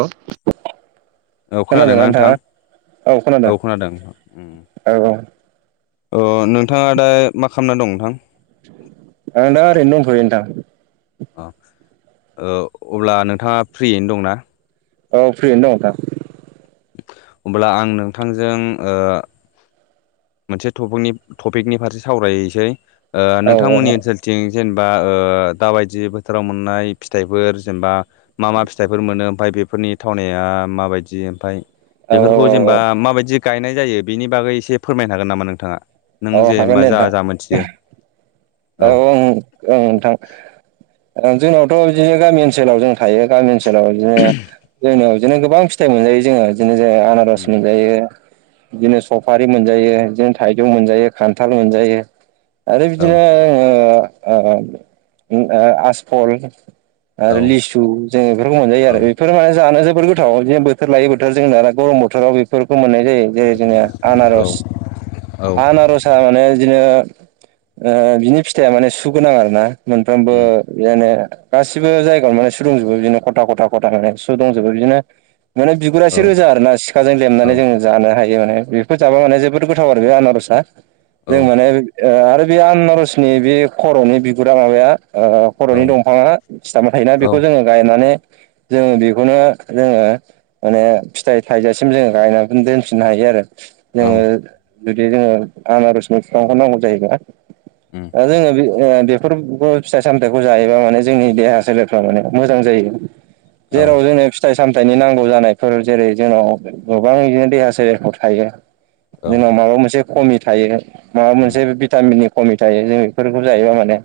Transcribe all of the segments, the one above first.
औ औ खोनादों खोनादोंना ना नोंथाङा? नोंथां औ खोनादों औ औ अ नोंथाङा दा मा खालामना दं नोंथां आं दा ओरैनो दंथयो नोंथां अ अब्ला नोंथाङा फ्रियैनो दंना औ फ्रियैनो दं नोंथां। अब्ला आं नोंथांजों ओ मोनसे टफिक टपिकनि फारसे सावरायसै औ नोंथांमोननि औ ओनसोल थिं जेनेबा दाबायदि बोथोराव मोननाय फिथाइफोर जेनेबा मा मा फिथाइफोर मोनो ओमफ्राय बेफोरनि थावनाया माबायदि ओमफ्राय औ बेफोरखौ औ जेनेबा माबायदि गायनाय जायो बेनि बागै एसे फोरमायनो हागोन नामा नोंथाङा नों औ हागोन जेनेबा दे जा नोंथां जा मोनथियो औ ओं ओं नोंथां जोंनावथ' बिदिनो गामि ओनसोलाव जों थ थायो गामि ओनसोलाव बिदिनो जोंनियाव बिदिनो गोबां फिथाइ मोनजायो जों बिदिनो आनारस आनारस उम मोनजायो बिदिनो सफारि मोनजायो बिदिनो था‌इजौ मोनजायो मोनजायो खान्थाल मोनजायो आरो औ बिदिनो ओ आसफल आरो औ लिसु जों बेफोरखौ मोनजायो आरो औ बे बेफोर माने जानो जोबोर गोथाव बिदिनो बोथोर लायै बोथोर जों दाना गरम बोथोराव बेफोरखौ मोननाय जायो जेरै जोंङो औ आनारस आनारसाआ माने बिदिनो ओ बिनि फिथाइया माने सुगोनां आरो ना मोनफ्रोमबो उम बिदिनो गासिबो जायगायाव माने सु दंजोबो बिदिनो खथा खथा खथा माने सु दंजोबो बिदिनो माने औ बिगुरासो रोजा आरो ना सिखाजों औ लेमनानै जों जानो हायो माने बेफोर जाबा माने जोबोद गोथाव आरो बे आनारस रसा जों माने ओ आरो बे आनारसनि बे खर'नि बिगुरा माबाया ओ औ खर'नि दंफाङा सिथाबना थायोना औ बेखौ जोङो गायनानै जोङो बेखौनो जोङो माने फिथाइ थाइजासिम जोङो गायनानै दोनफिननो हायो आरो जोङो बे जोङो आनारसनि बिफांखौ नांगौ जायो ना उम दा जोङो बे जोङो बेफोर फिथाइ सामथायाइखौ जायोबा माने जोंनि देहा सोलेरफ्रा माने मोजां जायो औ जेराव जोङो फिथाइ सामथायाइनि नांगौ जानायफोर जेरै जोंनाव गोबां बिदिनो देहा सोलेरफ्राव थायो जोंनाव माबा मोनसे खमि थायो माबा उम मोनसे भिटामिननि खमि थायो जोंङो बेफोरखौ जायोबा उम माने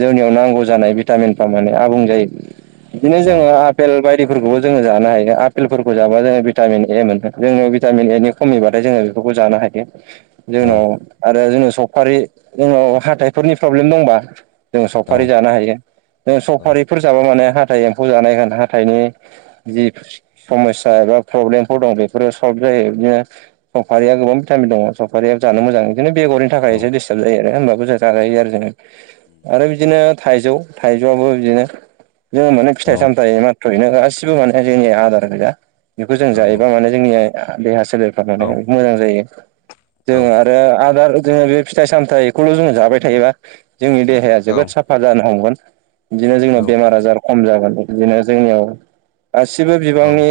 जोंनियाव नांगौ जानाय भिटामिनफ्रा माने आबुं जायो। बिदिनो औ जोङो। आपेल बायदिफोरखौबो जोङो जानो हायो आपेलफोरखौ जाबा जोङो भिटामिन ए मोनो जोंनियाव भिटामिन एनि। खमिबाथाय जोङो बेफोरखौ जानो हायो। औ जोंनाव आरो जोंनाव सपफारि जोंनाव हाथाइफोरनि प्रब्लेम दंबा। जों औ सफारि जानो हायो जों उम सफारि। औ औ बफोर जाबा माने हाथाइ एम्फौ जानायगोन हाथाइनि जि। समस्या एबा प्रब्लेमफोर दं बेफोरो सल्भ जायो बिदिनो सफारिया गोबां भिटामिन दङ। [unintelligible] जानो मोजां बिदिनो बेगरनि थाखाय एसे औ डिस्टाब जायो आरो होनमबाबो जों जाजायो आरो जोङो। औ आरो बिदिनो थाइजौ थाइजौआबो बिदिनो। जोङो माने औ फिथाइ सामथायाइ मत्रयनो गासिबो माने जोंनि आदार गैया उम बेखौ जों औ औ उम औ उम औ उम औ उम जायोबा औ माने। जोंनिया देहा सोलेरफ्रा [unintelligible] मोजां जायो। जोङो आरो आदार जोङो बे फिथाइ सामथायाइखौल' जों जाबाय थायोबा जोंनि देहाया जोबोद साफ जानो हमगोन बिदिनो जोंनाव बेमार आजार खम जागोन बिदिनो जोंनियाव। गासिबो बिबांनि।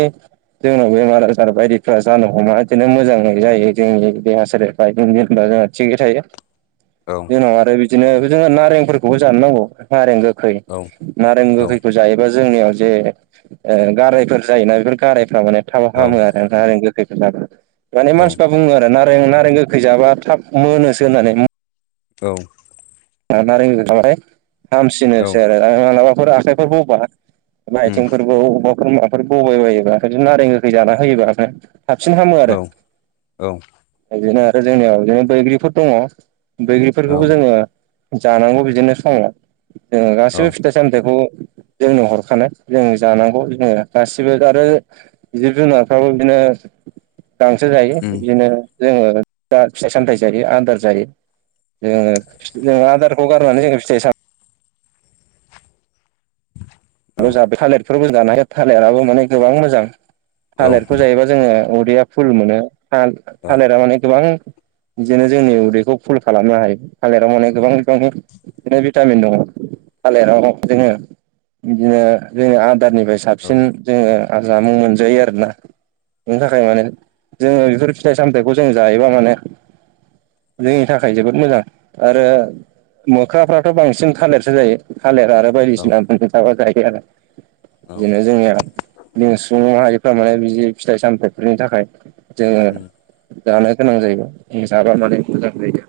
जोंनाव बेमार आजार बायदिफ्रा जानो हमा बिदिनो मोजां जायो जोंनि। देहा सोलेर [unintelligible] थिग थायो। औ। आरो बिदिनो जोङो नारेंफोरखोबो जानो नांगो नारें गोखैखौ जायोबा जोंनियाव जे ओ गारायफोर जायोना बेफोर गारायफ्रा माने थाब हामो आरो। [unintelligible] माने मानसिफ्रा बुङो आरो ना। नारें गोखै जाबा थाब मोनोसो होननानै। औ। [unintelligible] हामसिनोसो आरो मालाबाफोर आखाइफोर बौबा। आइथिंफोरबो अबावमा माबाफोर बौबायबायोबा नारें गोखै जाना होयोबा। साबसिन हामो आरो बिदिनो आरो जोंनियाव बिदिनो बैग्रिफोर दङ। बैग्रिफोरखौबो जोङो जानांगौ बिदिनो समाव जोङो गासिबो फिथाय। सामथाइखौ जोंनो हरखानाय जों जानांगौ जोङो गासिबो आरो। जिब जुनारफ्राबो बिदिनो गांसो जायो बिदिनो। जोङो दा फिथाइ सामथाय जायो आदार जायो जोङो। जों आदारखौ गारनानै जोङो फिथाय सामथाइ। थालिरफोरबो जानो हायो थालिराबो माने गोबां मोजां थालिरखौ जायोबा। जोङो उदैया फुल मोनो था-थालिरा माने गोबां बिदिनो जोंनि उदैखौ फुल खालामनो हायो। थालिराव माने गोबां बिबांनि बिदिनो भिटामिन दङ। थालिराव जोङो बिदिनो जोङो आदारनिफ्राय साबसिन जोङो जामुं मोनजायो आरोना। बिनि थाखाय माने जोङो बेफोर फिथाइ सामथाइखौ जों जायोबा माने जोंनि थाखाय जोबोद मोजां। आरो मोख्राफ्राथ' बांसिन थालिरसो जायो थालिर आरो बायदिसिना मोननो थाबा जायो आरो बिदिनो जोंनिया जों सुबुं माहारिफ्रा माने बिदि फिथाइ सामथाइफोरनि थाखाय जोङो जानो गोनां जायो जाबा माने मोजां जायो।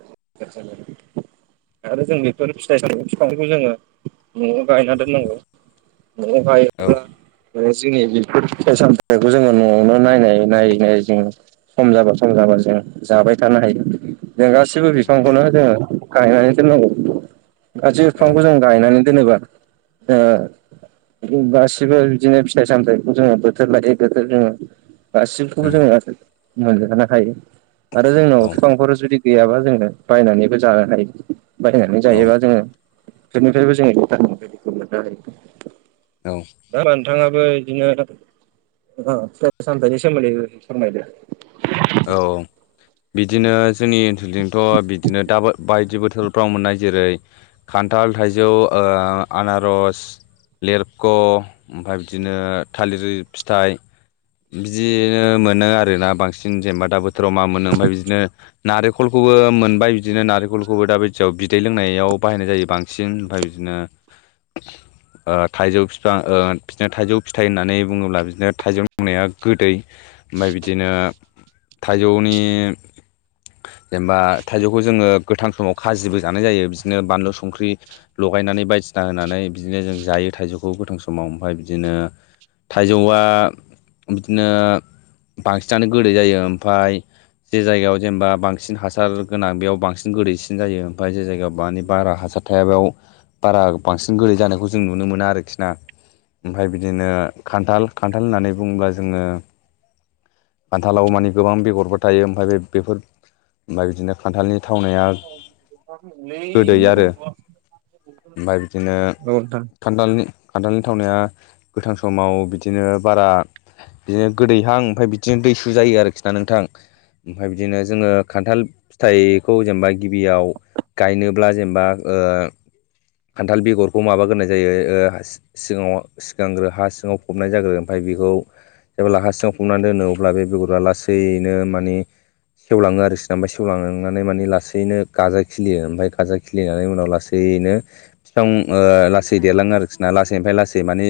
आरो जों बेफोर फिथाइ साम [unintelligible] बिफांखौ जोङो न'आव गायना दोननांगौ। न'आव गायोब्ला ओ जोंनि बेफोर फिथाइ सानथाइखौ जोङो न'आवनो नायै नायै नायै जों सम जाबा सम जाबा जों जाबाय थानो हायो। जों गासिबो बिफांखौनो जोङो गायनानै दोननांगौ गाैबो बिफांखौ जों गायनानै दोनोबा ओ बेखौ गासिबो बिदिनो फिथाइ सामथायखौ जोङो बोथोर लायै बोथोर जोङो गासिखौबो जोङो मोनजानो हायो। आरो जोंनाव बिफांफोर जुदि गैयाबा जोङो बायनानैबो जानो हायो। बायनानै जायोबा जोङो फोरनिफ्रायबो जोङो [unintelligible] मोननो हायो। औ दा नोंथाङाबो बिदिनो फिथाइ सामथाइनि सोमोन्दै फोरमायदो। औ बिदिनो जोंनि ओनसोलथिंथ' बिदिनो दाबो बायदि बोथोरफ्राव मोननाय जेरै खान्थाल, थाइजौ, ओ आनारस लेरख' ओमफाय बिदिनो थालिर फिथाइ बिदिनो मोनो आरोना बांसिन जेनेबा दा बोथोराव मा मोनो ओमफाय बिदिनो नारेखलखौबो मोनबाय बिदिनो नारेखलखौबो दा बिदियाव बिदै लोंनायाव बाहायनाय जायो बां सिन ओमफ्राय बिदिनो ओ थाइजौ बिफां बिदिनो थाइजौ फिथाइ होननानै बुङोब्ला बिदिनो थाइजौ मावनाया गोदै। ओमफ्राय बिदिनो थाइजौनि जेनेबा थाइजौखौ जोङो गोथां समाव खाजिबो जानाय जायो। बिदिनो बानलु संख्रि लगायनानै बायदिसिना होनानै बिदिनो जों जायो थाइजौखौ गोथां समाव। ओमफ्राय बिदिनो थाइजौआ बिदिनो बांसिनानो गोदै जायो ओमफाय जे जायगायाव जेनेबा बांसिन हासार गोनां बेयाव बांसिन गोदैसिन जायो ओमफाय जे जायगायाव मानिे बारा हासार थाया बेयाव बारा बांसिन गोदै जानायखौ जों नुनो मोना आरोखि ना। ओमफाय बिदिनो खान्थाल, खान्थाल होननानै बुङोब्ला जोङो खान्थालाव मानि गोबां बेगरबो थायो ओमफाय बे-बेफोर ओमफाय बिदिनो खान्थालनि थावनाया गोदै औ आरो। ओमफाय बिदिनो नोंथां खान्थालनि खान्थालनि थावनाया गोथां समाव बिदिनो बारा बिदिनो गोदैहां ओमफाय बिदिनो दैसु जायो आरोखि ना नोंथां। ओमफाय बिदिनो जोङो खान्थाल फिथाइखौ जेनेबा गिबियाव गायनोब्ला जेनेबा ओ अखान्थाल बेगरखौ माबागोरनाय जायो सिगाङाव सिगांग्रो हा सिङाव फबनाय जागोरो। ओमफाय बेखौ जेबोब्ला हा सिङाव फबनानै दोनो अब्ला बे बेगरा लासैनो माने सेवलाङो आरोखि ओमफाय सेवांनानै माने लासैनो गाजा खिलियो ओमफाय गाजा खिलिनानै उनाव लासैनो फिफां ओ लासै देरलाङो आरोखि ना लासैनिफ्राय लासै माने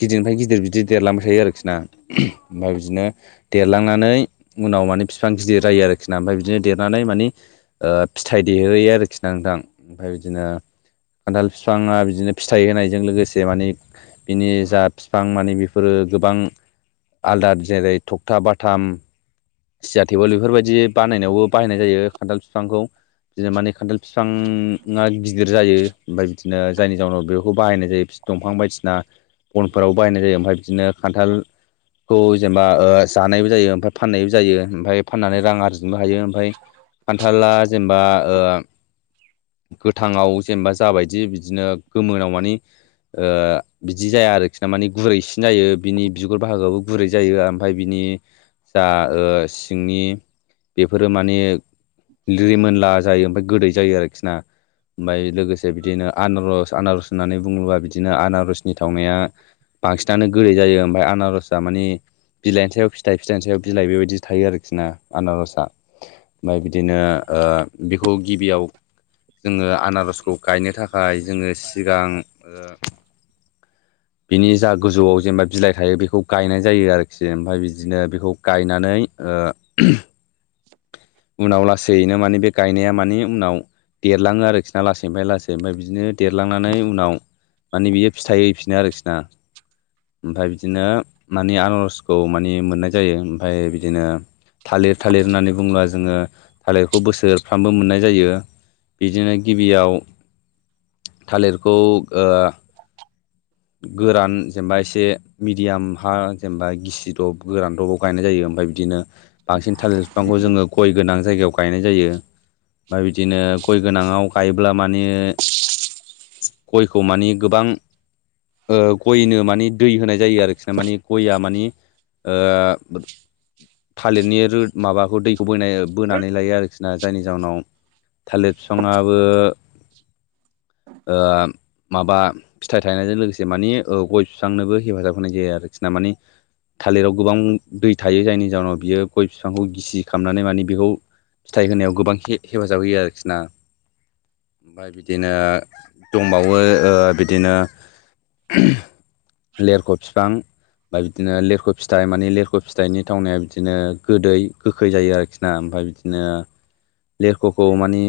गिदिरनिफ्राय गिदिर बिदि देरलांबाय थायो आरोखि ना। ओमफ्राय बिदिनो देरलांनानै उनाव माने बिफां गिदिर जायो आरोखि ना। ओमफफ्राय बिदिनो देरनानै माने ओ फिथाइ देहोयो आरोखि ना नोंथां ओमफ्राय बिदिनो खान्थाल बिफाङा बिदिनो फिथाइ होनायजों लोगोसे माने बिनि जा बिफां माने बेफोरो गोबां आलदा जेरै थखथा बाथाम सियार टेबोल बेफोरबायदि बानायनायावबो बाहायनाय जायो खान्थाल बिफांखौ। बिदिनो माने खान्थाल बिफाङा गिदिर जायो ओमफ्राय बिदिनो जायनि जाउनाव बेखौ बाहायनाय जायो। दंफां बायदिसिना बनफोराव बाहायनाय जायो। ओमफ्राय बिदिनो खान्थाल खौ जेनेबा जानायबो जायो ओमफ्राय फाननायबो जायो। ओमफ्राय फाननानै रां आरजिनोबो हायो। ओमफ्राय खान्थाला जेनेबा ओ गोथाङाव जेनेबा जाबायदि बिदिनो गोमोनाव माने बिदि जाया आरोखि ना माने गुरै सिन जायो बिनि बिगुर बाहागोआवबो गुरै जायो ओमफ्राय बिनि जा ओ सिंनि बेफोरो माने लिरिमोनला जायो ओमफ्राय गोदै जायो आरोखि ना। ओमफ्राय लोगोसे बिदिनो आनारस आनारस होननानै बुङोबा बिदिनो आनारसनि थावनाया बांसिनानो गोदै जायो। ओमफफ्राय आनारसआ मानि बिलाइनि सायाव फिथाइ फिथाइनि सायाव बिलाइ बेबायदि थायो आरोखि ना आनारसा। ओमफ्राय बिदिनो बेखौ गिबियाव जोङो आनारसखौ गायनो थाखाय जोङो सिगां बिनि जा गोजौआव जेनेबा बिलाइ थायो बेखौ गायनाय जायो आरोखि। ओमफ्राय बिदिनो बेखौ गायनानै ओ उनाव लासैनो मानि बे गायनाया माने उनाव देरलाङो आरोखि ना लासैनिफ्राय लासै ओमफ्राय बिदिनो देरलांनानै उनाव माने बियो फिथाइ हैफिनो आरोखि ना। ओमफफ्राय बिदिनो मानि आनारसखौ मानि मोननाय जायो ओमफफ्राय बिदिनो थालिर थालिर होननानै बुङोब्ला जोङो थालिरखौ बोसोरफ्रामबो मोननाय जायो। बिदिनो गिबियाव थालिरखौ गोरान जेनेबा एसे मिडियाम हा जेनेबा गिसिदब गोरानदबाव गायनाय जायो। ओमफफ्राय बिदिनो बांसिन थालिर बिफांखौ जोङो गय गोनां जायगायाव गायनाय जायो। ओमफ्राय बिदिनो गय गोनांआव गायोब्ला माने गयखौ माने गोबां गयनो मानि दै होनाय जायो आरोखि ना मानि गया मानि थालिरनि र माबाखौ दैखौ ब औ बोनानै लायो आरोखि ना जायनि जााहनाव थालिर फिफांयाबो ओ माबा गायनायजों लोगोसे माने गय बिफांनोबो हेफाजाब होनाय जायो आरोखि ना। माने थालिराव गोबां दै थायो जायनि जाहोनाव बियो गय बिफांखौ गिसि खालामनानै माने बेखौ फिथाइ होनायाव गोबां हेफाजाब होयो आरोखि ना। ओमफ्राय बिदिनो दंबावो ओ बिदिनो लेरख' बिफां ओमफफ्राय बिदिनो लिरख' फिथाइ माने लिरख' फिथाइनि थावनाया बिदिनो गोदै गोखै जायो आरोखि ना। ओमफ्राय बिदि नो लेरख'खौ मानि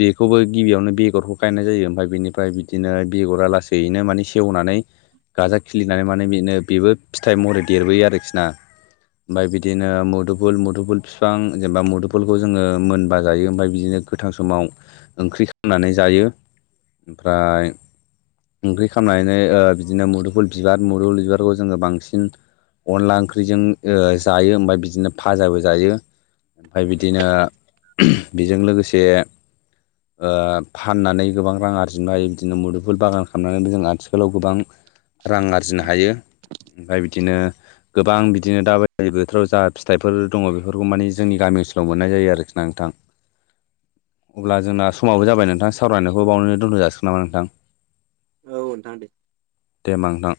बेखौबो गिबियावनो बेगरखौ गायनाय जायो ओमफफ्राय बेनिफ्राय बिदिनो बेगरा लासैयैनो माने सेवनानै गाजा खिलिनानै माने बेनो बेबो फिथाइ महरै देरबोयो आरोखि ना। ओमफफ्राय बिदिनो मुदुफुल मुदुफुल बिफां जेनेबा मुदुफुलखौ जोङो मोनबा जायो ओमफ्राय बिदिनो गोथां समाव ओंख्रि खालामनानै जायो। ओमफ्राय ओंख्रि खालामनानै ओ बिदिनो मुदुफुल बिबार मुदुफल बिबारखौ जोङो बांसिन अनला ओंख्रिजों ओ जायो ओमबा बिदिनो फाजाबो जायो ओमफ्राय बिदिनो बिजों लोगोसे ओ फाननानै गोबां रां आरजि नो हायो बिदिनो मुदुफल बागान खालामनानैबो जों आथिखालाव गोबां रां आरजिनो हायो ओमफ्राय बिदिनो गोबां बिदिनो दा बायदि बोथोराव जा फिथाइफोर दङ बेफोरखौ माने जोंनि गामि ओनसोलाव मोननाय जायो आरोखि ना नोंथां अब्ला जोंना समाबो जाबाय नोंथां सावरायनायखौबो बावनो दोनथ' जासि खोनाबाय नोंथां औ नोंथां दे दे ओमबा नोंथां